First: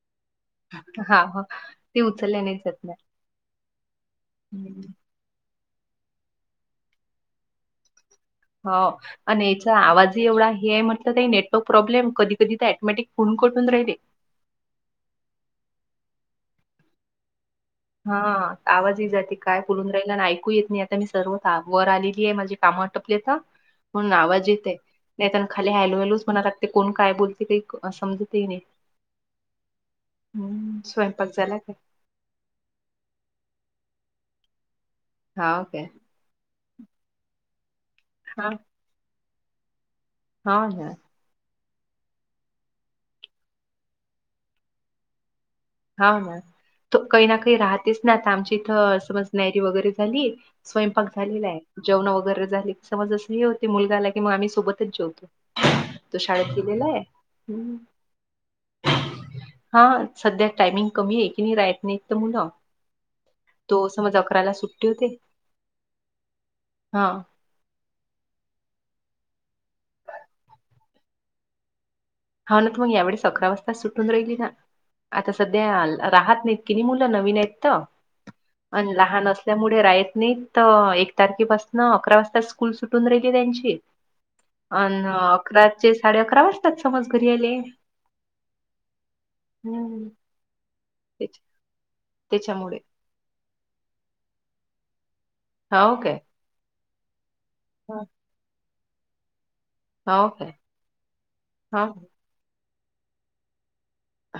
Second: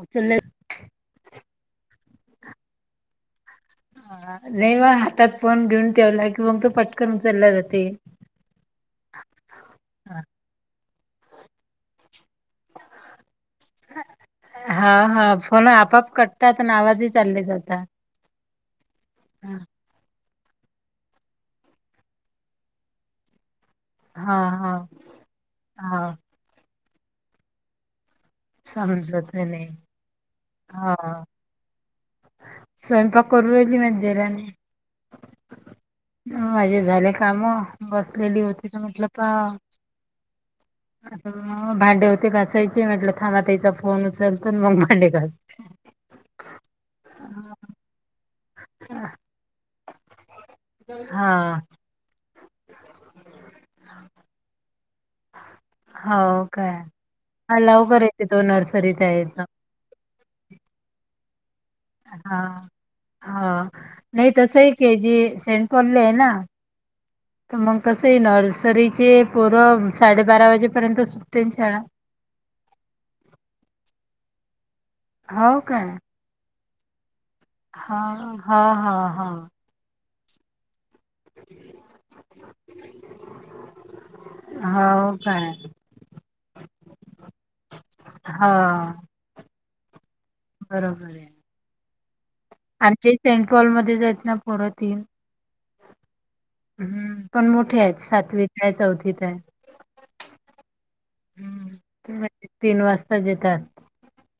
उचलल्या हा ह ते उचलल्या नाही जातणार. नाही वा हातात फोन घेऊन ठेवला कि मग तो पटकनचलला जाते. हो आणि येचा आवाज हा एवढा हे म्हटलं का नेटवर्क प्रॉब्लेम कधी कधी ते ऑटोमॅटिक फोन कट होवून राहिले हा हा, [unintelligible] हा आवाजही जाते हा काय बोलून राहिलं ना ऐ कू येत नाही आता मी सर्व काम वर आलेली आहे माझे कामं आटपलेत हं ण हा आवाज हा येते नाहीत आता खाली हॅलो हॅलो हा, च म्हणाय लागतेय कोण काय बोलते ते काही समज समझोतले स्वयंपाक झाला का स्वयंपाक करू रहिली मध्ये आणि हा ओके माझे झाले काम बसलेली होती तर म्हटलं पा हा हा आता भांडे होते घासायचे म्हटलं थांब आता हिचा फोन उचलतो मग भांडे घासते. हा हा तू कही ना कही राहतेस ना आता आमच्या तिथ [inaudible] वगैरे झाली स्वयंपाक झालेला हा आहे जेवण वगैरे समज हो मुलगाला की मग आम्ही सोबतच जेवतो तो हो शाळेत काय गेलेला हा आहे लवकर येते तो नर्सरीत आहे तो हा सध्या ट अणि कमी आहे की नाही राहत नाहीत तर मुलं हा. हा तो समज नाही ला तस आहे सुट्टी क होते. जे सेट पल्ले हे ना हां. तर मग कसं येणारर् सरीचे पोरं साडेबारा वाजेपर्यंत सुटेन शाळा हा ना तू मग यावेळेस अकरा वाजता सुटून राहिली ना आता हो सध्या काय? राहत नाही-' मुलं नवीन आहेत हा हा हा लहान असल्यामुळे रात नाही एक तारखे बसन अकरा वाजता स्कूल सुटून राहिली त्यांची हा अन् हो काय? अकराचे साडे अकरा वाजताात घरी आले हा हम् बरोबर आहे आमचे सेंट हॉलमध्ये च हायत ना पोरं तीन हा ओ काे हम्म पण मोठे आहेत सातवीत आहे चौथीत आहे हो का हम्म हा ते म्हणजे तीन वाजता जेतात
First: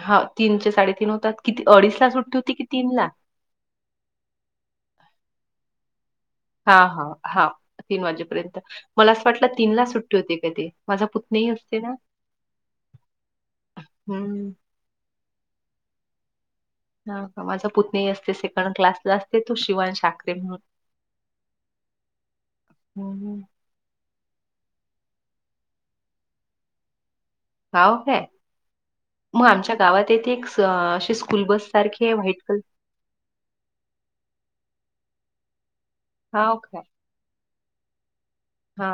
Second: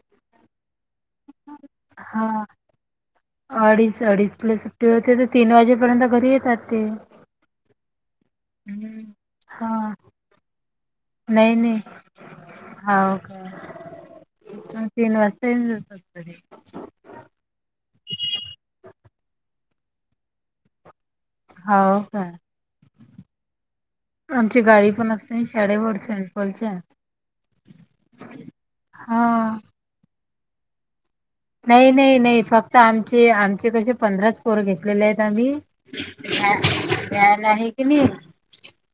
हा तीन साडे होतात किती अडीच ला सुट्टी हा होती कि तीन ला अडीच अडीचला सुट्टी होते तर तीन वाजेपर्यत हा हा हा तीन वाजेपर्यंत हम्म मला असं वाटलं हा तीन ला सुट्टी होते का ते माझा पुतनीही असते ना हा हो हम्म. का तीन वाजता ये ज हा माझा पुतनी असते सेकंड क्लासला असते तू शिवान ठाकरे म्हणून हा हो का आमची गाडी पण असते शाळे वर सेंट्रॉलच्या गाव ह मग आमच्या गावात येथे श नाही नाही नाही फक्त आमचे आमचे कसे पंधराच पोर घेतलेले आहेत आम्ही हाव काय प्याला आहे की नाही हा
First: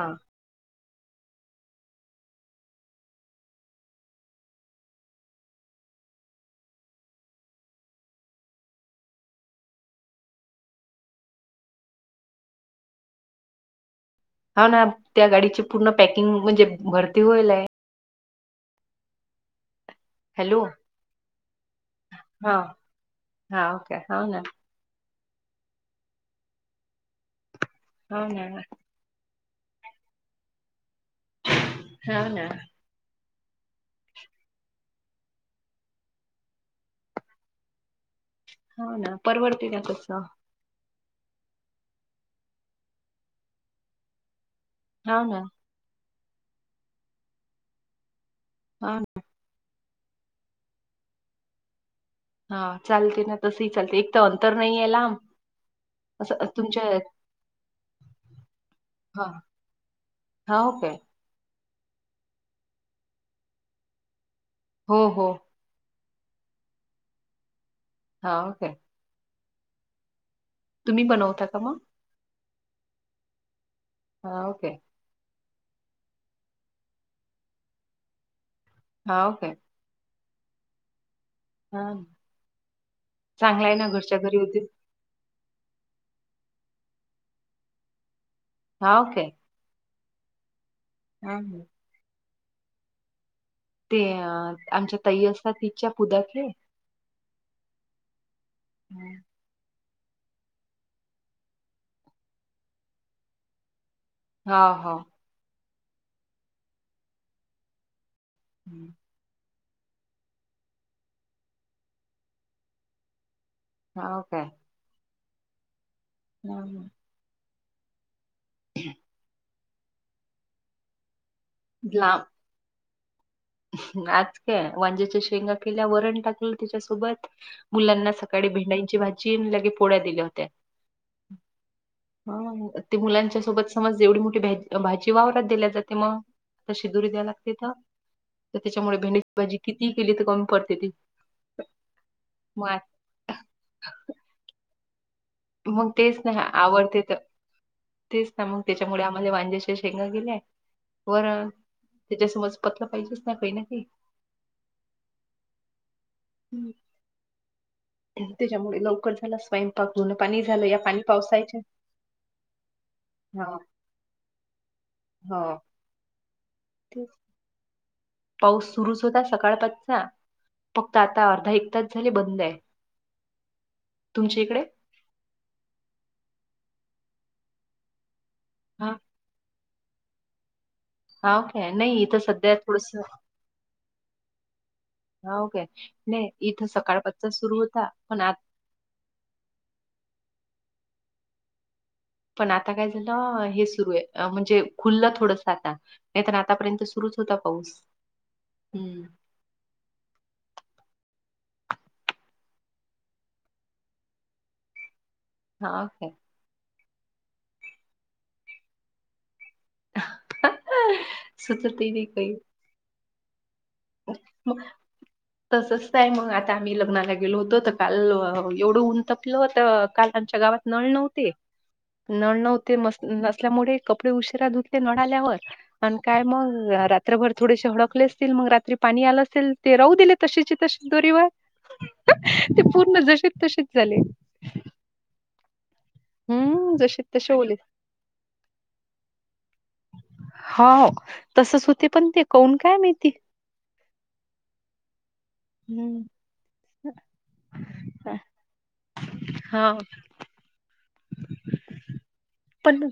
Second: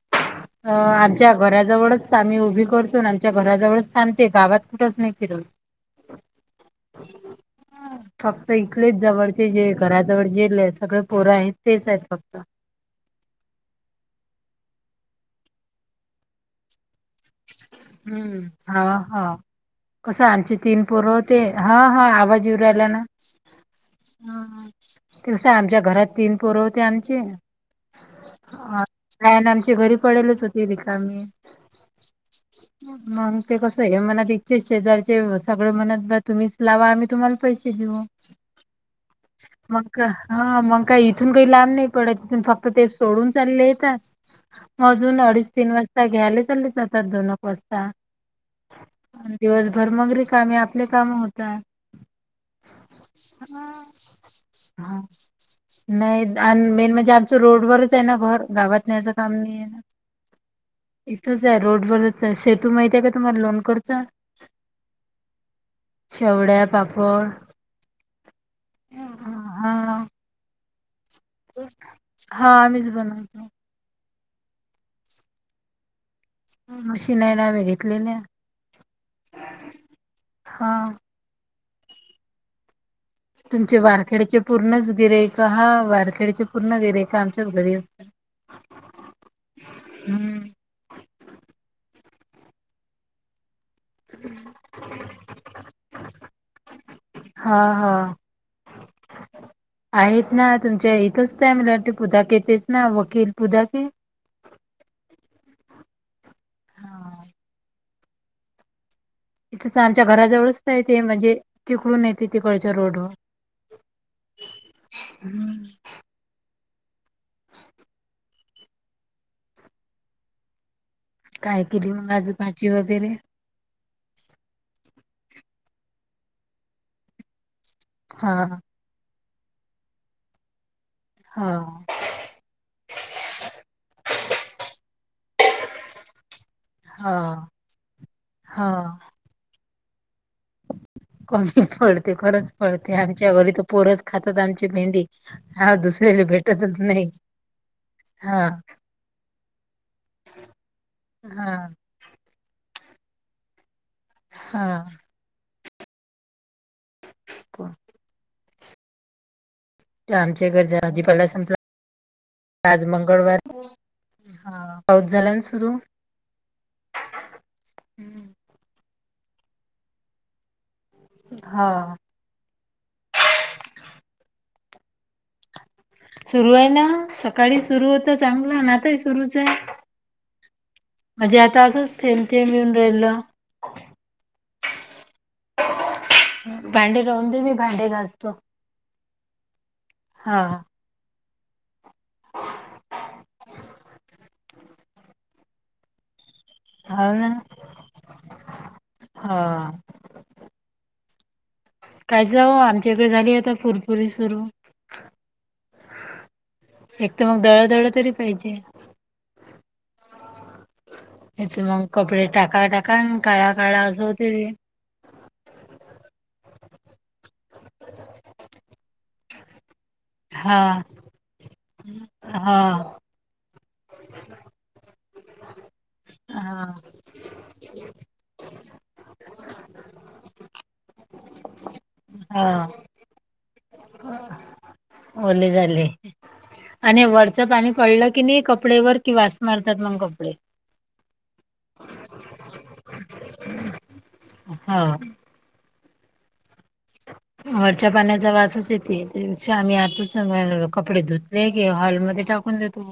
अ आमच्या घराजवळच आम्ही उभी करतो न आमच्या घराजवळच थांबते गावात कुठंच नाही फिरत [unintelligible] फक्त इथलेच जवळचे जे घराजवळ जे सगळे पोरं आहेत तेच आहेत फक्त [unintelligible] त्या गाडीची पूर्ण पॅकिंग म्हणजे भरती होईल आहे हम्म हा हा कसं आमचे हॅलो. तीन पोर होते हा हा आवाज येऊरा आला ना का हो ना तेवस आमच्या घरात तीन पोर होते आमचे होना का आणि आमच्या घरी पडेलच होती रिकामी हाव ना, मग ते कसं आहे मनात इच्छा शेजारचे सगळं म्हणत ब तुम्हीच लावा आम्ही तुम्हाला पैसे देऊ हाव ना. परवडते ना मग तसं. हा मग काही इथून काही लांब नाही पडत तिथून फक्त ते सोडून चालले आहेता का म अजून हाव ना, अडीच तीन वाजता घ्यायला चाले जातात दोनक वाजता हाव ना. दिवसभर मंगरी कामे आपले काम होत हा चालते ना तसं चालते एक तर अंतर नाही आहे लांब नाही असं आणि तुमच्या मेन म्हणजे आमचं रोडवरच आहे ना घर गावात न्यायचं काम नाही आहे ना हा ओ काे रोड वरच सेतू माहित आहे का तुम्हाला लोन करचा? हो हो. शेवड्या पापड हा ओके. हा हा. तुम्ही बनवता का मग हा आम्हीच बनवतो. हा ओके मशीन आहे ना आम्ही घेतलेल्या हां, ओके. हा हा तुमचे वारखेडचे पूर्णच गिरेक हा वारखेडीच्या पूर्ण गिराईक आमच्याच घरी असतात हा ओके हम्म हम ते आमच्या ताई असतात तीच्या पुढातले हा हा आहेत ना तुमच्या इथच त्या का मला वाट पुधाक येतच ना वकील पुधाके हा हा. हा हम्म. इथं तर आमच्या घराजवळच आहे ते म्हणजे तिकडून येते तिकडच्या रोड वर हो काय? हम्म. हा हा [inaudible] ह काय केली मग लांब आज भाजी वगैरे? आज काय वांज्याच्या शेंगा केल्या वरण टाकलं तिच्यासोबत मुलांना सकाळी हा भेंडईंची भाजी लगे पोळ्या दिल्या होत्या हा ह ते मुलांच्या सोबत समज एवढी मोठी भाजी वावरात दिल्या जाते मग आता शिदोरी हा द्यावि लागते हा त्याच्यामुळे भेंडीची भाजी किती केली तर कमी पडते ती कमी पडते खरंच मग आ- पडते आमच्या घरी तो पोरच खातात आमची भेंडी हा मग तेच दुसऱ्याला नाही भेटतच आवडते नाही तर तेच हा ना मग त्याच्यामुळे आम्हाला वांज्याचे शेंग गेलेय वरण हा त्याच्यासमज पतलं पाहिजेच नाही पहिलं ते हा. हम्म [unintelligible] क [unintelligible] त्याच्यामुळे लवकर झाला, स्वयंपाक जुनं पाणी आमच्या घर झालं, या पाणी भाजीपाला संपला पावसाचे. आज मंगळवार हा पाऊस झाला ना हो सुरू. [unintelligible] पाऊस सुरूच होता सकाळ पाचचा फक्त आता, अर्धा एक तच हा झाली बंद आहे. तुमच्या इकडे. सुरू आहे ना सकाळी सुरू होत, चांगलं हा आताही सुरूच आहे. म्हणजे हा आता का असंच नाही इथं थेंब सध्या थेंब येऊन थोडस. राहिलं हा के नाही इथं भांडे राहून सकाळपचचाच दे मी सुरू होता भांडे पण घासतो आज. हा. पण आता काय झालं हे सुरू आहे, म्हणजे खुललं थोडस आता. नाही तर आतापर्यंत हा सुरुच ना होता, पाऊस हम्म. [inaudible] हा काय जाव आमच्या इकडे झाली, आता पुरपुरी सुरू. हाओक. एक तर मग दळदळ तरी पाहिजे. हथ मग सुचतही कपडे टाका टाका काळा. असं होते ते तसचय मग आ. म्ही लग्नाला गेलो होतो, तर काल एवढं ऊन तपल तर. काल आमच्या गावात हां नळ नव्हते. नळ हां नव्हतेस नसल्यामुळे, कपडे उशीरा धुतले नळ आल्यावर आणि काय हां मग. रात्रभर थोडेसे हडकले असतील, मग रात्री पाणी आला असेल ते राह दिले तशीचे तशी दोरीवर. ते हां पूर्ण जसेच तशीच झाले. ओले झाले हम्म जशी आणि तसे वरचं ओले पाणी पडलं की नाही, कपडेवरर किंवा. हा तसच होते पण ते कौन काय मेहती. हा. हम्. वरच्या पाण्याचा वासच येते, त्यापेक्षा हा आम्ही आतच. कपडे धुतले की हॉलमध्येध्ये टाकून देतो.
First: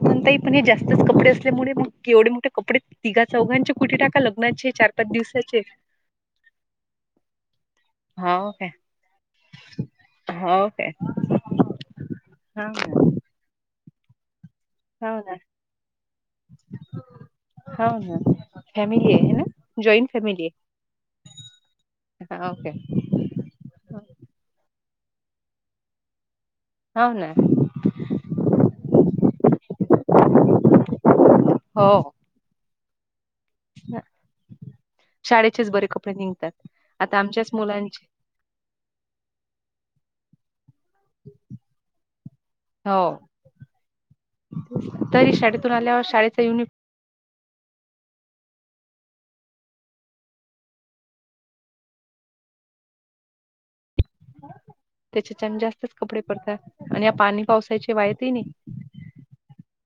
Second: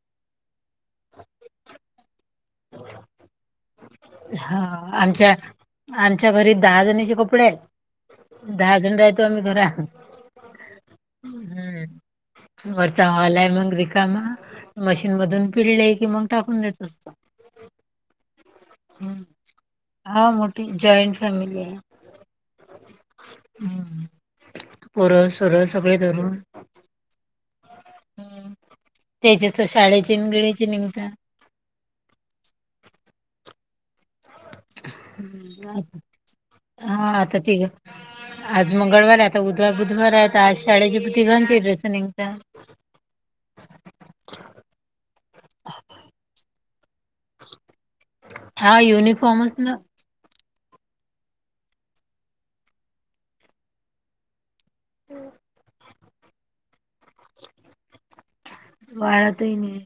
कोणताही पण हे जास्तच कपडे असल्यामुळे, मग एवढे मोठे कपडे तिघा चौघांचे. कुठे टाका हा लग्नाचे चार पाच आमच्या दिवसाचे आमच्या घरी दहा जणचे कपडे आहेत. हो काय दहा जण राहतो आम्ही घरा. हो काय हम्म हा हो वरतावालाय मंग र कामा. मशीन ना मधून पिळले कि मग टाकून द्यायेत असत. हो ना फॅमिली हम् आहे ना जॉईंट हा फॅमिली मोठी जॉईंट फॅमिली आहे. आहे ओके हा [unintelligible] पोरस सुरस सगळे धरून. हो ना त्याच्या तर शाळेचे गिळेचे निमत. हो. शाळेचेच हम्म. बरे कपडे निघतात, हा आता आमच्याच तिघ मुलांचे. आज मंगळवार आता उद्या बुधवार आहे, आता आज शाळेचीती घांची ड्रेसनिंग. हो तरी शाळेतून आल्यावर शाळेचा युनिफर् हा युनिफॉर्मच ना. त्याच्याच्यान जास्तच कपडे पडत्या. आणि या पाणी पावसाची वायतई नई वाळतही नाही.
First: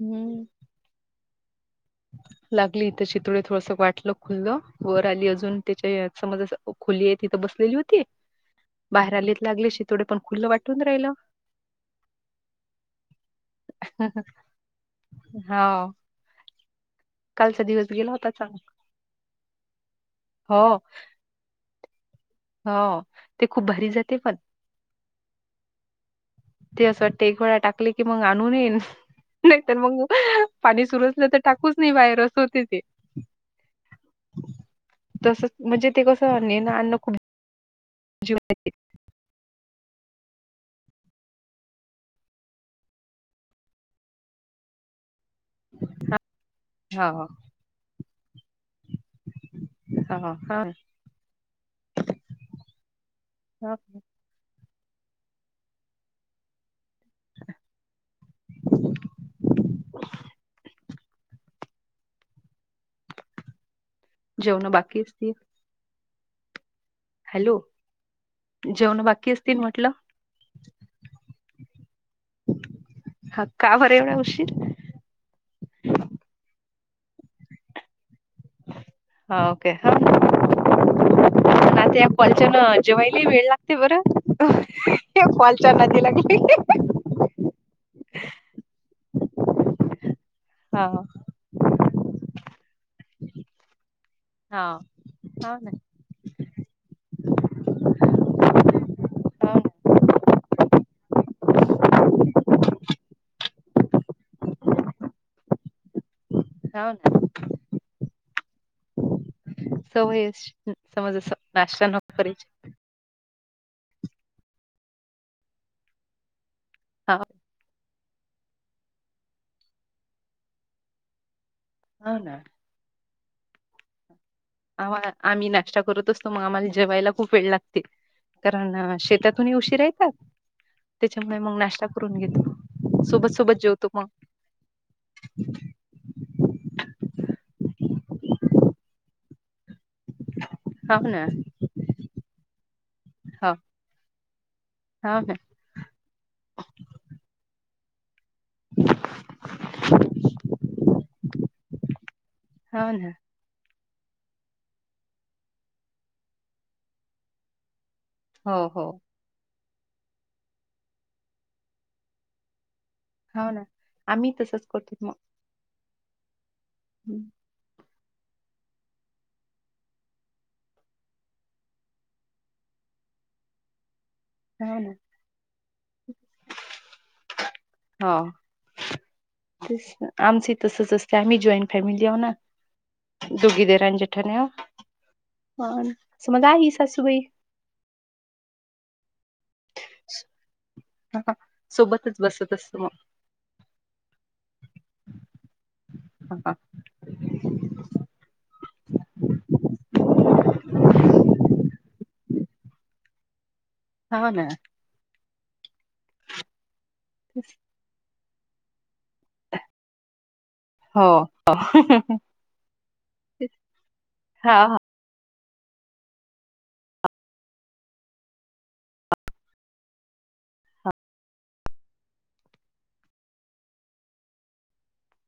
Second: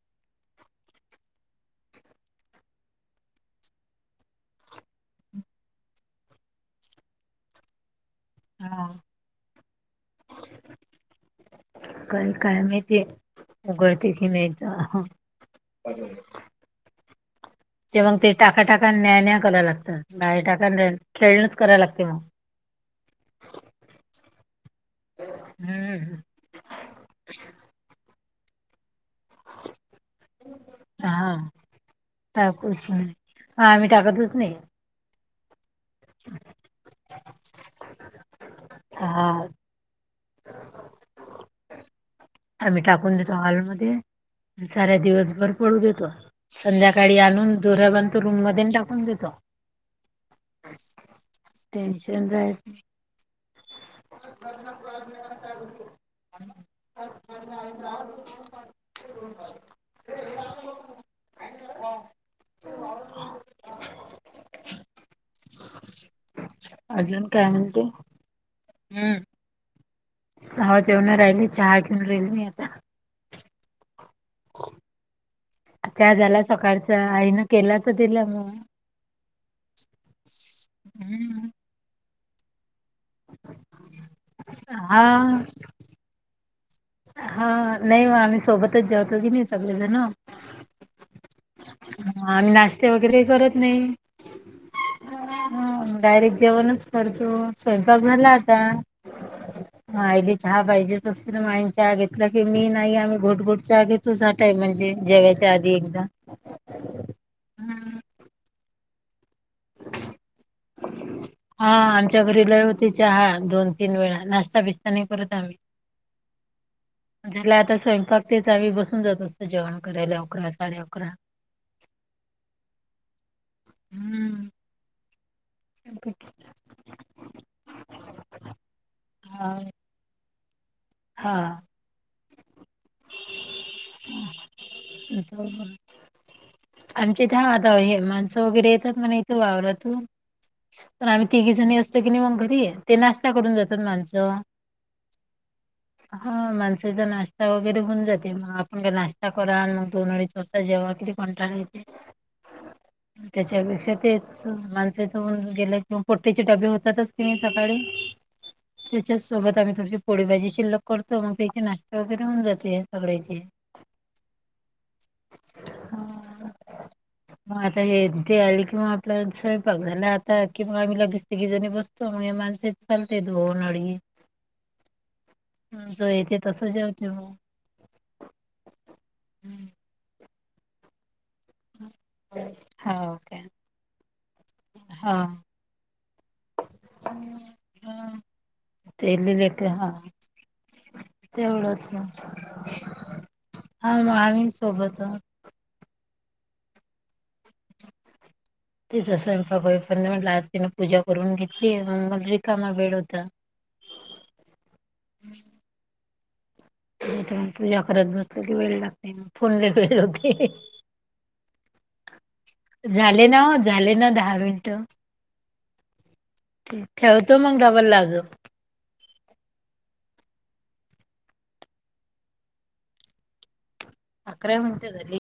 हम्म. [unintelligible] लागली इथं चितुळे थोडस, वाटलं खुलं वर आली, अजून त्याच्या समज खोली आहे तिथं. बसलेली होती हा बाहेर आलीत लागले, शीथोडे पण खुलं वाटून राहिलं. कायणु काय माहिती उघडते की नाही तो हा [inaudible] कालचा दिवस ते गेला मग ते होता चांग टाका टाका न्या न्या कराव लागतात बायर हो टाका खेळणंच कराय लागत म. हो ते खूप भारी जाते पण हम्म ते असं वाटते एक वेळा टाकले की मग आणू नयेन. नाही तर मग पाणी सुरू हा असंलं तर टाकूच नये बाहेर असं होते तेे. मी टाकतच नाही. तसं म्हणजे ते कसं नेणं अन्न कु हा आम्ही टाकून देतो हॉलमध्ये आणि साऱ्या दिवस भर घर पडू देतो हां, संध्याकाळी आणून जोरा बनतो रूम मध्ये आणि टाकून देतो. हा हा टेन्शन रायत हां. [unintelligible] [unintelligible] जेवण बाकी असतील. अजून काय हॅलो, म्हणते? जेवण बाकी असतील म्हटलं? हा जेवण राहिली चहा घेऊन राहिली मी आता. हा का बर एवढा उशीर. चहा झाला सकाळचां आईनं केला त दिला म. हा ओके ह [unintelligible] ना त्या फॉलच्यान जेवायीला वेळ लागते बरं हा फॉलच्या नादी लागली. हा नाही म आम्ही सोबतच जेवतो की नई सगळेजण हां, आम्ही नाश्ते वगैरे करत नाही हां, हां ना, हं डायरेक्ट जेवणच करतो. स्वयंपाक झाला आता. हां ना, मं आयली चहा पाहिजेच असते ना मा आईने चहा घेतला की मी न आई घोटघोट चहा घेतो ते म्हणजे जेवच्या आधी एकदा हो ना. सवय अशी समज असं हा नाश्ता नको आमच्या घरी करायची. लय होती चहा. दोन तीन वेळा नाश्ता बिस्ता नाय करत आम्ही हां, झाला आता स्वयं फक तेच आम्ही बसून जात असतो जेवण करायला अकरा साडे अकरा हो ना. हम्म आवा आम्ही नाश्ता करत असतो. म आम्हाला जेवायला खूप वेळ लागते. कारण शेतातून ई हा उशीर येतात. हा त्याच्यामुळे मग नाश्ता करून घेतो सोबत सोबत जेवतो मग. आमच्या इथ हा आता हे माणस वगैरे येतात कणय इथ वावररांतुनं हाव तर ना आम्ही तिघी जणी असतो की नाय मग घरी. ते नाश्ता हाव करून जातात माणसं हाव ना हा माणसाचा नाश्ता चहा वगैरे होऊन जातेमग आपण का नाश्ता. तर आण मं दोन अडीच वाजता जेवा किती कंटाळा येतोय हाव ना त्याच्या पेक्षा तेच माणसाच होऊन गेल की मं पोट्ट्याचे डबे होतातच की सकाळी हो हो त्याच्याचं सोबत आम्ही थोडीशी पोळी भाजी शिल्लक करतो मग त्याची नाश्ता वगैरे होवून जाते. सगळयाची हाव ना आम्ही तसंच करतोत मग हा. हं. मग आता हे ते आली किंवा आपल्याला स्वयंपाक झाला आता कि आम्ही लगेच ती जणी बसतो माणसे येतात दोन अडीच हा ना जो येते तसं जेवते मग आमचं तसंच असतं त्या जॉईंट फॅमिली आव ना हो काय दुघे दीर आणि जेठाणी हा हा असं मग आहे सासूबाई तेघे लेक हा हां, हां. तेवढंच ना सोबतच बसत असतो मग हा म आम्ही सोबत आहे. हा हा त्याचा स्वयंपाक होईपर्यंत तिने पूजा करून घेतली मग रिकामा वेळ होता हा ना. हम्म. मी पण तेच. पूजा करत बसली की वेळ लागतेग फोनला वेळ होते. हो झाले ना झाले ना दहा हा मिनिट हा ठेवतो मग डबल लाग अकरा मिनिटे झाली.